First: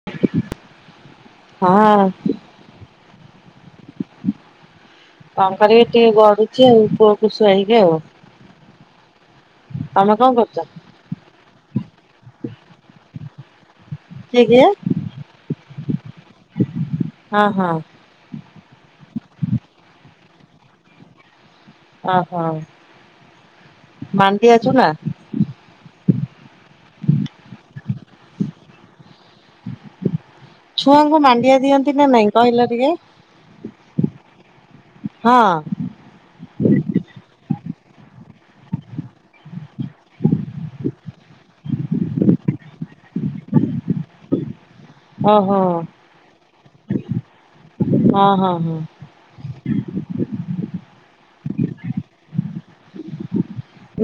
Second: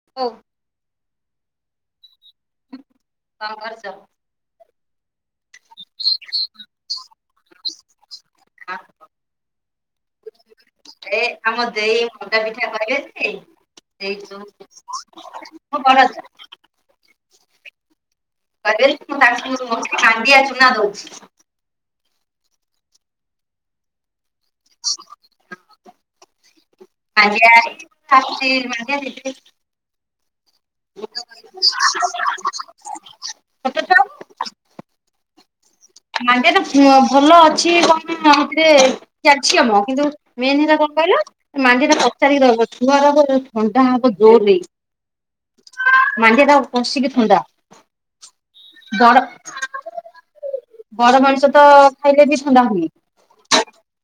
[unintelligible] ହଁ। କଣ କରୁଚ? କଣ କରିବି ଟିକେ ଗଢୁଚି ଆଉ ପୁଅକୁ ଶୁଆଇକି ଆଉ। ହଁ। ତମେ କଣ କରୁଛ? [unintelligible] ହଁ କିଏ କିଏ? ବଡ ଅଛ। ହଁ ହଁ। କହ ମୁଁ ତା ମୋତେ କାଣ୍ଡିଆ ଚୁନା ଦଉଛି। ଓହୋ ମାଣ୍ଡି ଆ ଚୁ ନା। [unintelligible] ଛୁଆଙ୍କୁ ମାଣ୍ଡିଆ ଦିଅନ୍ତି ନା ନାଇଁ କହିଲ ଟିକେ? [unintelligible] ହଁ। ମାଣ୍ଡିଆ ଟା ଭଲ ଅଛି କନ ହେଥିରେ? [unintelligible] ମାଣ୍ଡି ଟା ପଚାରିକି ରହ ଛୁଆ ରବ ଥଣ୍ଡା ହବ ଜୋରରେ। ଓହୋ ମଣ୍ଡିିଆ ଟ ପଶିକି ଥଣ୍ଡା ହଁ ହଁ ହଁ। ଦର ବଡ ମଣିଷ ତ ଖାଇଲେ ବି ଥଣ୍ଡା ହୁନି।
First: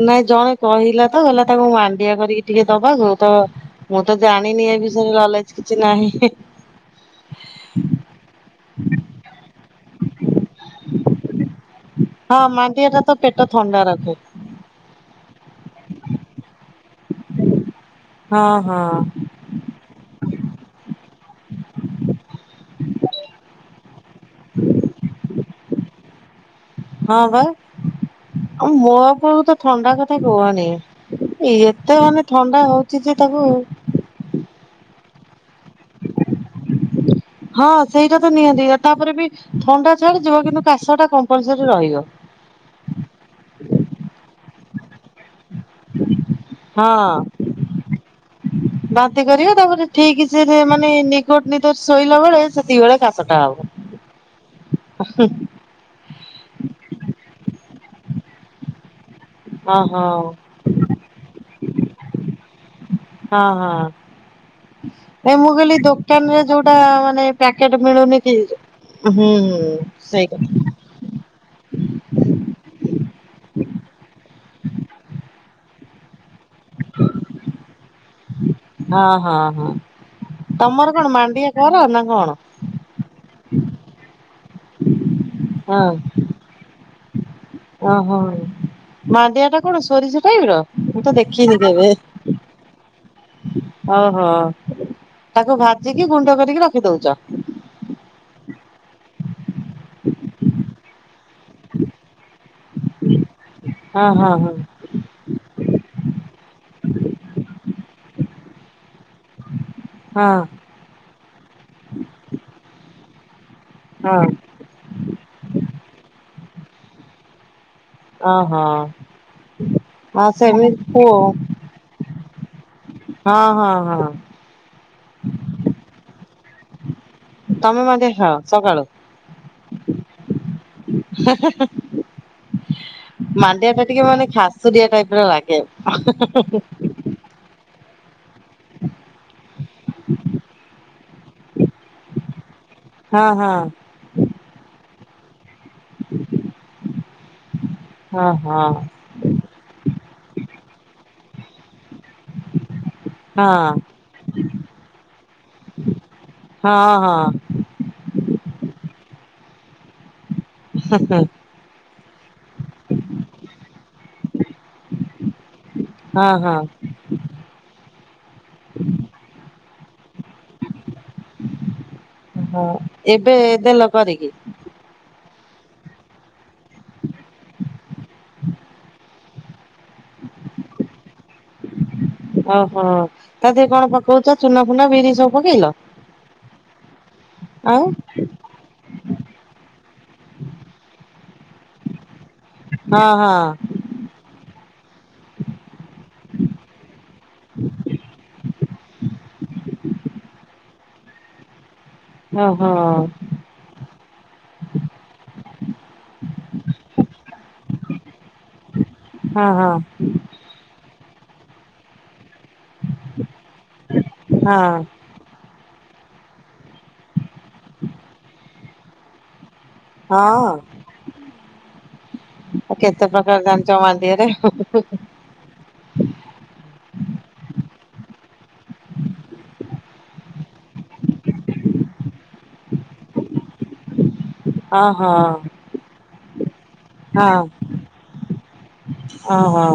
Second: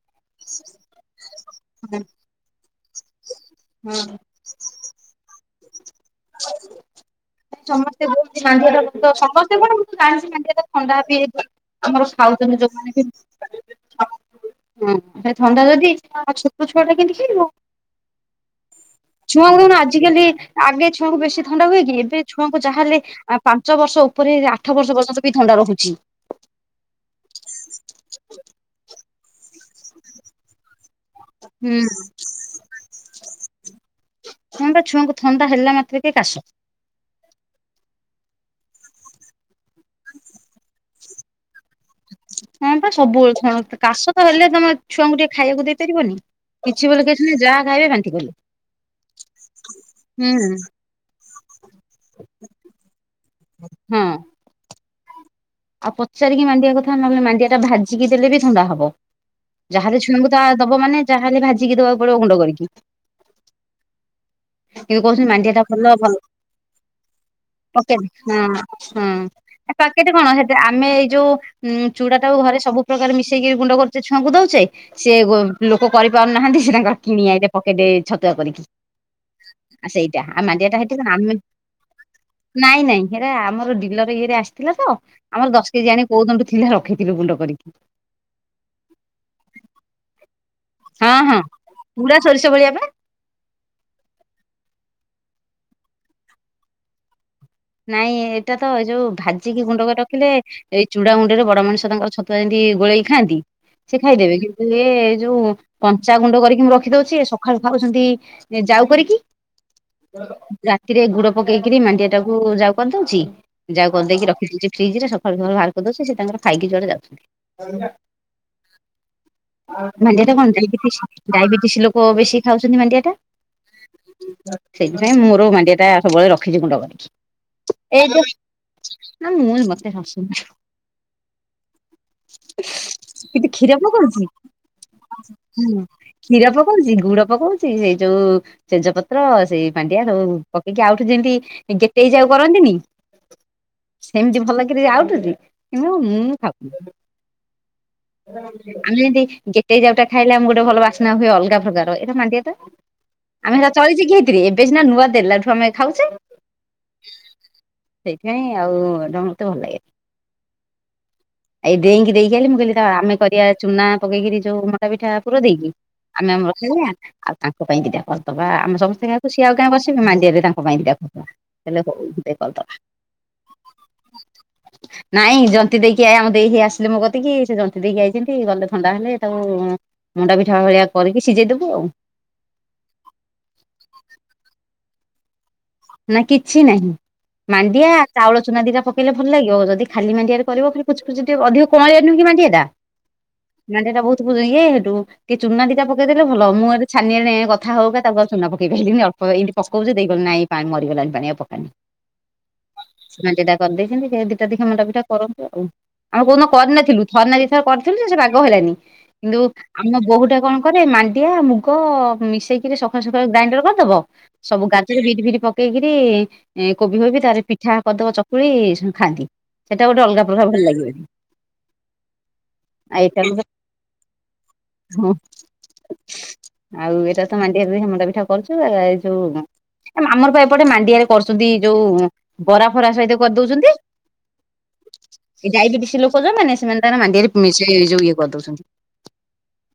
ନାଇଁ ଜଣେ କହିଲା ତ ହେଲା ତାକୁ ମାଣ୍ଡିଆ କରିକି ଟିକେ ଦବାକୁ ତ ମୁଁ ହଁ ତ ଜାଣିନି ଏ ବିଷୟରେ ଲଲେଜ କିଛି ନାହିଁ। ସମସ୍ତେ ବହୁଣ୍ଡି ସମସ୍ତେ କଣ ମୁଁ ଜାଣିଛି ମାଣ୍ଡିଅଟା ଥଣ୍ଡା ବି ହେଇ ପା। [unintelligible] ହୁଁ ହଁ ମାଣ୍ଡିଆ ଟା ତ ପେଟ ଥଣ୍ଡା ରଖେ। ଥଣ୍ଡା ଯଦି ଛୋଟ ଛୁଆ ଟା କେମିତି ଖେଳିବ? ହଁ ହଁ। ଛୁଆଙ୍କୁ କଣ ଆଜିକାଲି ଆଗେ ଛୁଆଙ୍କୁ ବେଶୀ ଥଣ୍ଡା ହୁଏ କି ଏବେ ଛୁଆଙ୍କୁ ଯାହେଲେ ଆ ପାଞ୍ଚ ବର୍ଷ ଉପରେ ଆଠ ବର୍ଷ ପର୍ଯ୍ୟନ୍ତ ବି ଥଣ୍ଡା ରହୁଛି। ହଁ ବା ଆଉ ମୋ ପୁଅକୁ ତ ଥଣ୍ଡା କଥା କୁହନି। ଏତେ ମାନେ ଥଣ୍ଡା ହଉଛି ଯେ ତାକୁ। ଥଣ୍ଡା ଛୁଆଙ୍କୁ ଥଣ୍ଡା ହେଲା ମାତ୍ରେ କି କାଶ। ହଁ ସେଇଟା ତ ନିହାନ୍ତି ତାପରେ ବି ଥଣ୍ଡା ଛାଡି ଯିବ କିନ୍ତୁ କାଶ ଟା କମ୍ପଲସରି ରହିବ। ହଁ ବା ସବୁବେଳେ କାଶ ତ ହେଲେ ତମେ ଛୁଆଙ୍କୁ ଟିକେ ଖାଇବାକୁ ଦେଇପାରିବନି। କିଛି ବୋଲି କି ହଁ ଯାହା ଖାଇବେ ବାନ୍ତି ବୋଲି। ବାନ୍ତି କରିବ ତାପରେ ଠିକ ସେ ମାନେ ନିକଟ ନିକଟ ଶୋଇଲା ବେଳେ ସେତିକି ଭଳେ କାଶଟା ହଁ ହବ। [unintelligible] ଆଉ ପଚାରିକି ମାଣ୍ଡିଆ କଥା ନହେଲେ ମାଣ୍ଡିଆ ଟା ଭାଜିକି ଦେଲେ ବି ଥଣ୍ଡା ହବ। ହଁ ଯାହେଲେ ହଁ। ଛୁଣବୁ ତାହା ଦବ ମାନେ ଯାହା ହେଲେ ଭାଜିକି ଦେବାକୁ ପଡିବ ଗୁଣ୍ଡ କରିକି। ହଁ ହଁ। କିନ୍ତୁ କହୁଛନ୍ତି ଏ ମାଣ୍ଡିଆ ମୁଁ ଟା କହିଲି ଭଲ ଭଲ ଦୋକାନରେ ଯୋଉଟା ମାନେ ପ୍ୟାକେଟ ପକେଟ ମିଳୁନି ହଁ କି। ହୁଁ ହଁ ହୁଁ ପାକେଟ ସେଇ କଣ କଥା ହେଟା ଆମେ ଏଇ ଯୋଉ ଉ ଚୁଡା ଟାକୁ ଘରେ ସବୁ ପ୍ର୍ରକାର ମିଶେଇକି ଗୁଣ୍ଡ କରୁଛେ ଛୁଆଙ୍କୁ ଦଉଛେ। ସେ ଲୋକ କରି ପାରୁନାହାନ୍ତି ସେ ତାଙ୍କର କିଣି ଏଇ ପକେଟ ଛତୁଆ କରିକି। ହଁ ହଁ ହଁ ଆଉ ସେଇଟା ଆଉ ମାଣ୍ଡିଆ ଟା ହେଠି ତମର କଣ ଆମେ ମାଣ୍ଡିଆ କର ନା କଣ? ନାଇଁ ନାଇଁ ହେରା ଆମର ଡିଲର ଇଏରେ ଆସିଥିଲା ତ ଆମର ଦଶ ହଁ କେଜି ଆଣି କୋଉ ଦଣ୍ଡୁ ଥିଲା ରଖେଇଥିଲୁ ଗୁଣ୍ଡ କରିକି ଓହୋ ମାଣ୍ଡିଆ ଟା କଣ ସୋରିଷ ଟାଇପ ର ମୁଁ ତ ଦେଖିନି କେବେ? ବୁଡ଼ା ସରିଷ ଭଳିଆବେ। ଓହୋ ତାକୁ ଭାଜିକି ଗୁଣ୍ଡ କରିକି ରଖିଦଉଛ। ନାଇଁ ଏଇଟା ତ ଏଇ ଯୋଉ ଭାଜିକି ଗୁଣ୍ଡକରି ରଖିଲେ ଏଇ ଚୁଡା ଗୁଣ୍ଡ ରେ ବଡ ମଣିଷ ତାଙ୍କରଛୁଆମିତି ଗୋଳେଇ ଖାଆନ୍ତି। ସେ ହଁ ହଁ ଖାଇଦେବେ ହଁ। କିନ୍ତୁ ଏ ଯୋଉ କଞ୍ଚାଗୁଣ୍ଡ କରିକି ମୁଁ ରଖିଦଉଛି ସକାଳୁ ଖାଉଛନ୍ତି ଯାଉ କରିକି। ହଁ ରାତିରେ ଗୁଡ ପକେଇକିରି ମାଣ୍ଡିଆ ଟାକୁ ଯାଉ କରି ଦଉଛି ଯାଉ କରି ଦେଇକି ରଖିଦଉଛି ଫ୍ରିଜ ରେ ସଖାଳୁ ସଖାଳୁ ବାହାର କରିଦେଉଛି ସେ ତାଙ୍କର ଖାଇକି ଯୁଆଡ଼େ ଯାଉଛନ୍ତି। ଓ ହୋ। ମାଣ୍ଡିଆ ଟା କଣଡବେଟିସ୍ ଡାଇବେଟିସ ଲୋକ ବେଶୀ ଖାଉଛନ୍ତି ମାଣ୍ଡିଆ ଟା। ହଁ ହଁ ହଁ ସେଇଥିପାଇଁ ମୋର ମାଣ୍ଡିଆଟା ସବୁବେଳେ ରଖିଛି ଗୁଣ୍ଡ କରିକି। ତମେ ମାଣ୍ଡିଆ ଏଠ ଖାଅ ସକାଳୁ ନ ମୁନ ମତେ ହାସନା। [inaudible] କିନ୍ତୁ ମାଣ୍ଡିଆ କ୍ଷୀର ଟା ଟିକେ ପକଉଛି, ମାନେ ଖାସୁଡିଆ ଟାଇପ ର ଲାଗେ ହଁ, କ୍ଷୀର ପକଉଛି ଗୁଡ ପକଉଛି। ସେଇ ଯୋଉ ତେଜ ପତ୍ର, ସେଇ ମାଣ୍ଡିଆ, ଯଉ ପକେଇକି ଆଉଠୁ ଯେମତି ଗେ ଯାଉ କରନ୍ତିନି ହଁ ହଁ ସେମିତି ଭଲ କି ଆଉଠୁଛି କିନ୍ତୁ ମୁଁ ଖାଉିନି। ହଁ ହଁ। ଆମେ ଯେମତି ଗେଟେଇ ଯାଉଟା ଖାଇଲେ ଆମେ ଗୋଟେ ଭଲ ବାସ୍ନା ହୁଏ ଅଲଗା ପ୍ରକାର ଏଇଟା ମାଣ୍ଡିଆ ଟା। ହଁ ଆମେ ସେଟା ଚଳିଚି କି ହେଇଥିରେ ଏବେ ସିନା ନୂଆ ଦେଲାଠୁ ଆମେ ଖାଉଛେ। ହଁ ହଁ। ସେଇଥିପାଇଁ ଆଉ ଏଟା ମତେ ଭଲ ଲାଗେ। ହଁ ହଁ। ଏଇ ଦେଇଙ୍କି ଦେଇକି ଆଇଲି ମୁଁ କହିଲି ତ ଆମେ କରିବା ଚୁନା ପକେଇକି ଯୋଉ ମଣ୍ଡା ପିଠା ପୁରା ଦେଇକି। ହଁ ଆମେ ଆମର ହଁ। ଖାଇବା ଆଉ ତାଙ୍କ ପାଇଁ ଦିଟା କରିଦବା ଆମେ ସମସ୍ତେ ଗାହାକୁ ସିଏ ଆଉ ଗାଁ ବସିବେ ମାଣ୍ଡିଆରେ ତାଙ୍କ ପାଇଁ ଦିଟା କରିଦବା। ହେଲେ ହଉ ଦେଖ। ହଁ ଏବେ ଦେଲ କରିକି? ନାଇଁ ଜନ୍ତି ଦେଇକି ଆ ଆମ ଦେଇ ହେ ଆସିଲେ ମୋ କତିକି ସେ ଜନ୍ତି ଦେଇକି ଆଇଛନ୍ତି ଗଲେ ଥଣ୍ଡା ହେଲେ ତାକୁ ମଣ୍ଡା ପିଠା ଭଳିଆ କରିକି ସିଝେଇଦବୁ ଆଉ। ଓହୋ ତାଆଦେହ କଣ ପକଉଛ ଚୁନା ଫୁନା ବିରି ସବୁ ପକେଇଲ? ନା କିଛି ନାହିଁ ଆଉ ମାଣ୍ଡିଆ ଚାଉଳ ଚୁନା ଦିଟା ପକେଇଲେ ଭଲ ଲାଗିବ ଯଦି ଖାଲି ମାଡିଆରେ କରିବ ଖୁଚୁ ଖୁଚ ଟିକେ ଅଧିକ କଁଳିଆ ନୁହଁ କି ମାଣ୍ଡିଆ ଟା? ହଁ ହଁ। ନାଡିଟ ବହୁତ ପୁ ଇଏ ହେଠୁ କି ଚୁନା ଦିଟା ପକେଇ ଦେଲେ ଭଲ ହବ, ମୁଁ ଏ ଛାନିରେ କଥା ହଉକା ତାକୁ ଆଉ ଚୁନା ପକେଇ ପାଇଲିନି ଅଳ୍ପ ଏମି ପଉଛି ଦେଇଗଲେ ନାଇଁ। ପାଣି ମରିଗଲଣି ପାଣି ଆଉ ପକାନି। ଓ ହୋ। ସୁନା ଦିଟା କରିଦେଇଛନ୍ତି ସେ ଦିଟା ଦିଖା ମଣ୍ଡା ପିଠା କରନ୍ତୁ ଆଉ। ଆମେ କୋଉନ କରିନଥିଲୁ ଥରିନା ଦି ଥର କରିଥିଲୁ ସେ ବାଗ ହେଲାନି କିନ୍ତୁ ହଁ ହଁ ଆମ ବୋଉ ଟା କଣ ରେ ମାଣ୍ଡିଆ, ମୁଗ, ମିଶେଇକି ସକାଳୁ ସଖଳୁ ଗ୍ରାଇଣ୍ଡର କରିଦବ। ସବୁ ହଁ ଗାଜରେ ବିଟ ଫିଟ୍ ପକେଇକିରି କୋବି ହୋବି ତାର ପିଠା କଦବ ଚକୁଳି ଏଇଁଷ ଖାନ୍ତିି। ସେଟା ଗୋଟେ ଅଲଗା ପ୍ରକାର ଭଲ ଲାଗିବନି। ମୁ ଆଉ କେତେ ପ୍ରକାର ଏଟା ଜାଣିଚ ମାନ୍ତିଆରେ ହୁଁମ୍ ହୁଁ। ଆଉ ଏଇଟା ତ ମାଣ୍ଡିଆ ହେମଣ୍ଡା ପିଠା କରୁଛୁ ଏଇ ଯୋଉ ଆମର ପା ଏପଟେ ମାଣ୍ଡିଆରେ କରୁଛନ୍ତି ଯୋଉ ବରା ଫରା ସହିତ ହଁ ହଁ କରିଦଉଛନ୍ତି। ଡାଇବେଟିସ୍ ଲୋକ ଯଉ ମାନେ ସେମାନେ ମାଣ୍ଡିଆରେ ମି ଏଇୋଉ ଇଏ କରିଦଉଛନ୍ତି। ଓ ହୋ।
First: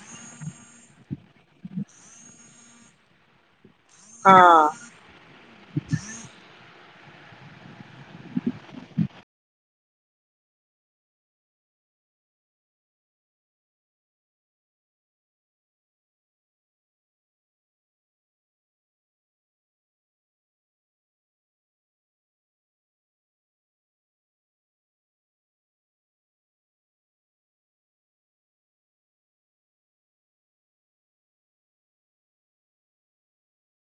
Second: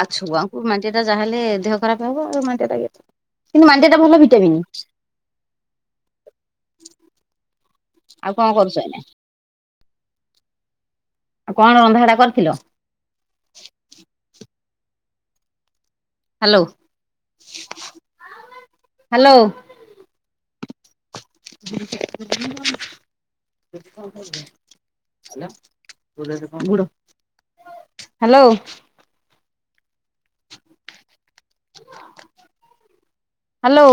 ଆଉ ଛୁଆଙ୍କୁ ମାଣ୍ଡିଆ ଟା ଯାହାହେଲେ ଦେହ ଖରାପ ହବ ଆଉ। ମାଟିଆ ଟା କେ କିନ୍ତୁ ମାଣ୍ଡିଆଟା ଭଲ ହଁ ଭିଟାମନ୍। ଆଉ କଣ କରୁଛ ଏନା? ଆଉ କଣ ରନ୍ଧାବଡା କରିଥିଲ? Hello hello. [unintelligible] [unintelligible] ହ୍ୟାଲୋ। ହ୍ୟାଲୋ।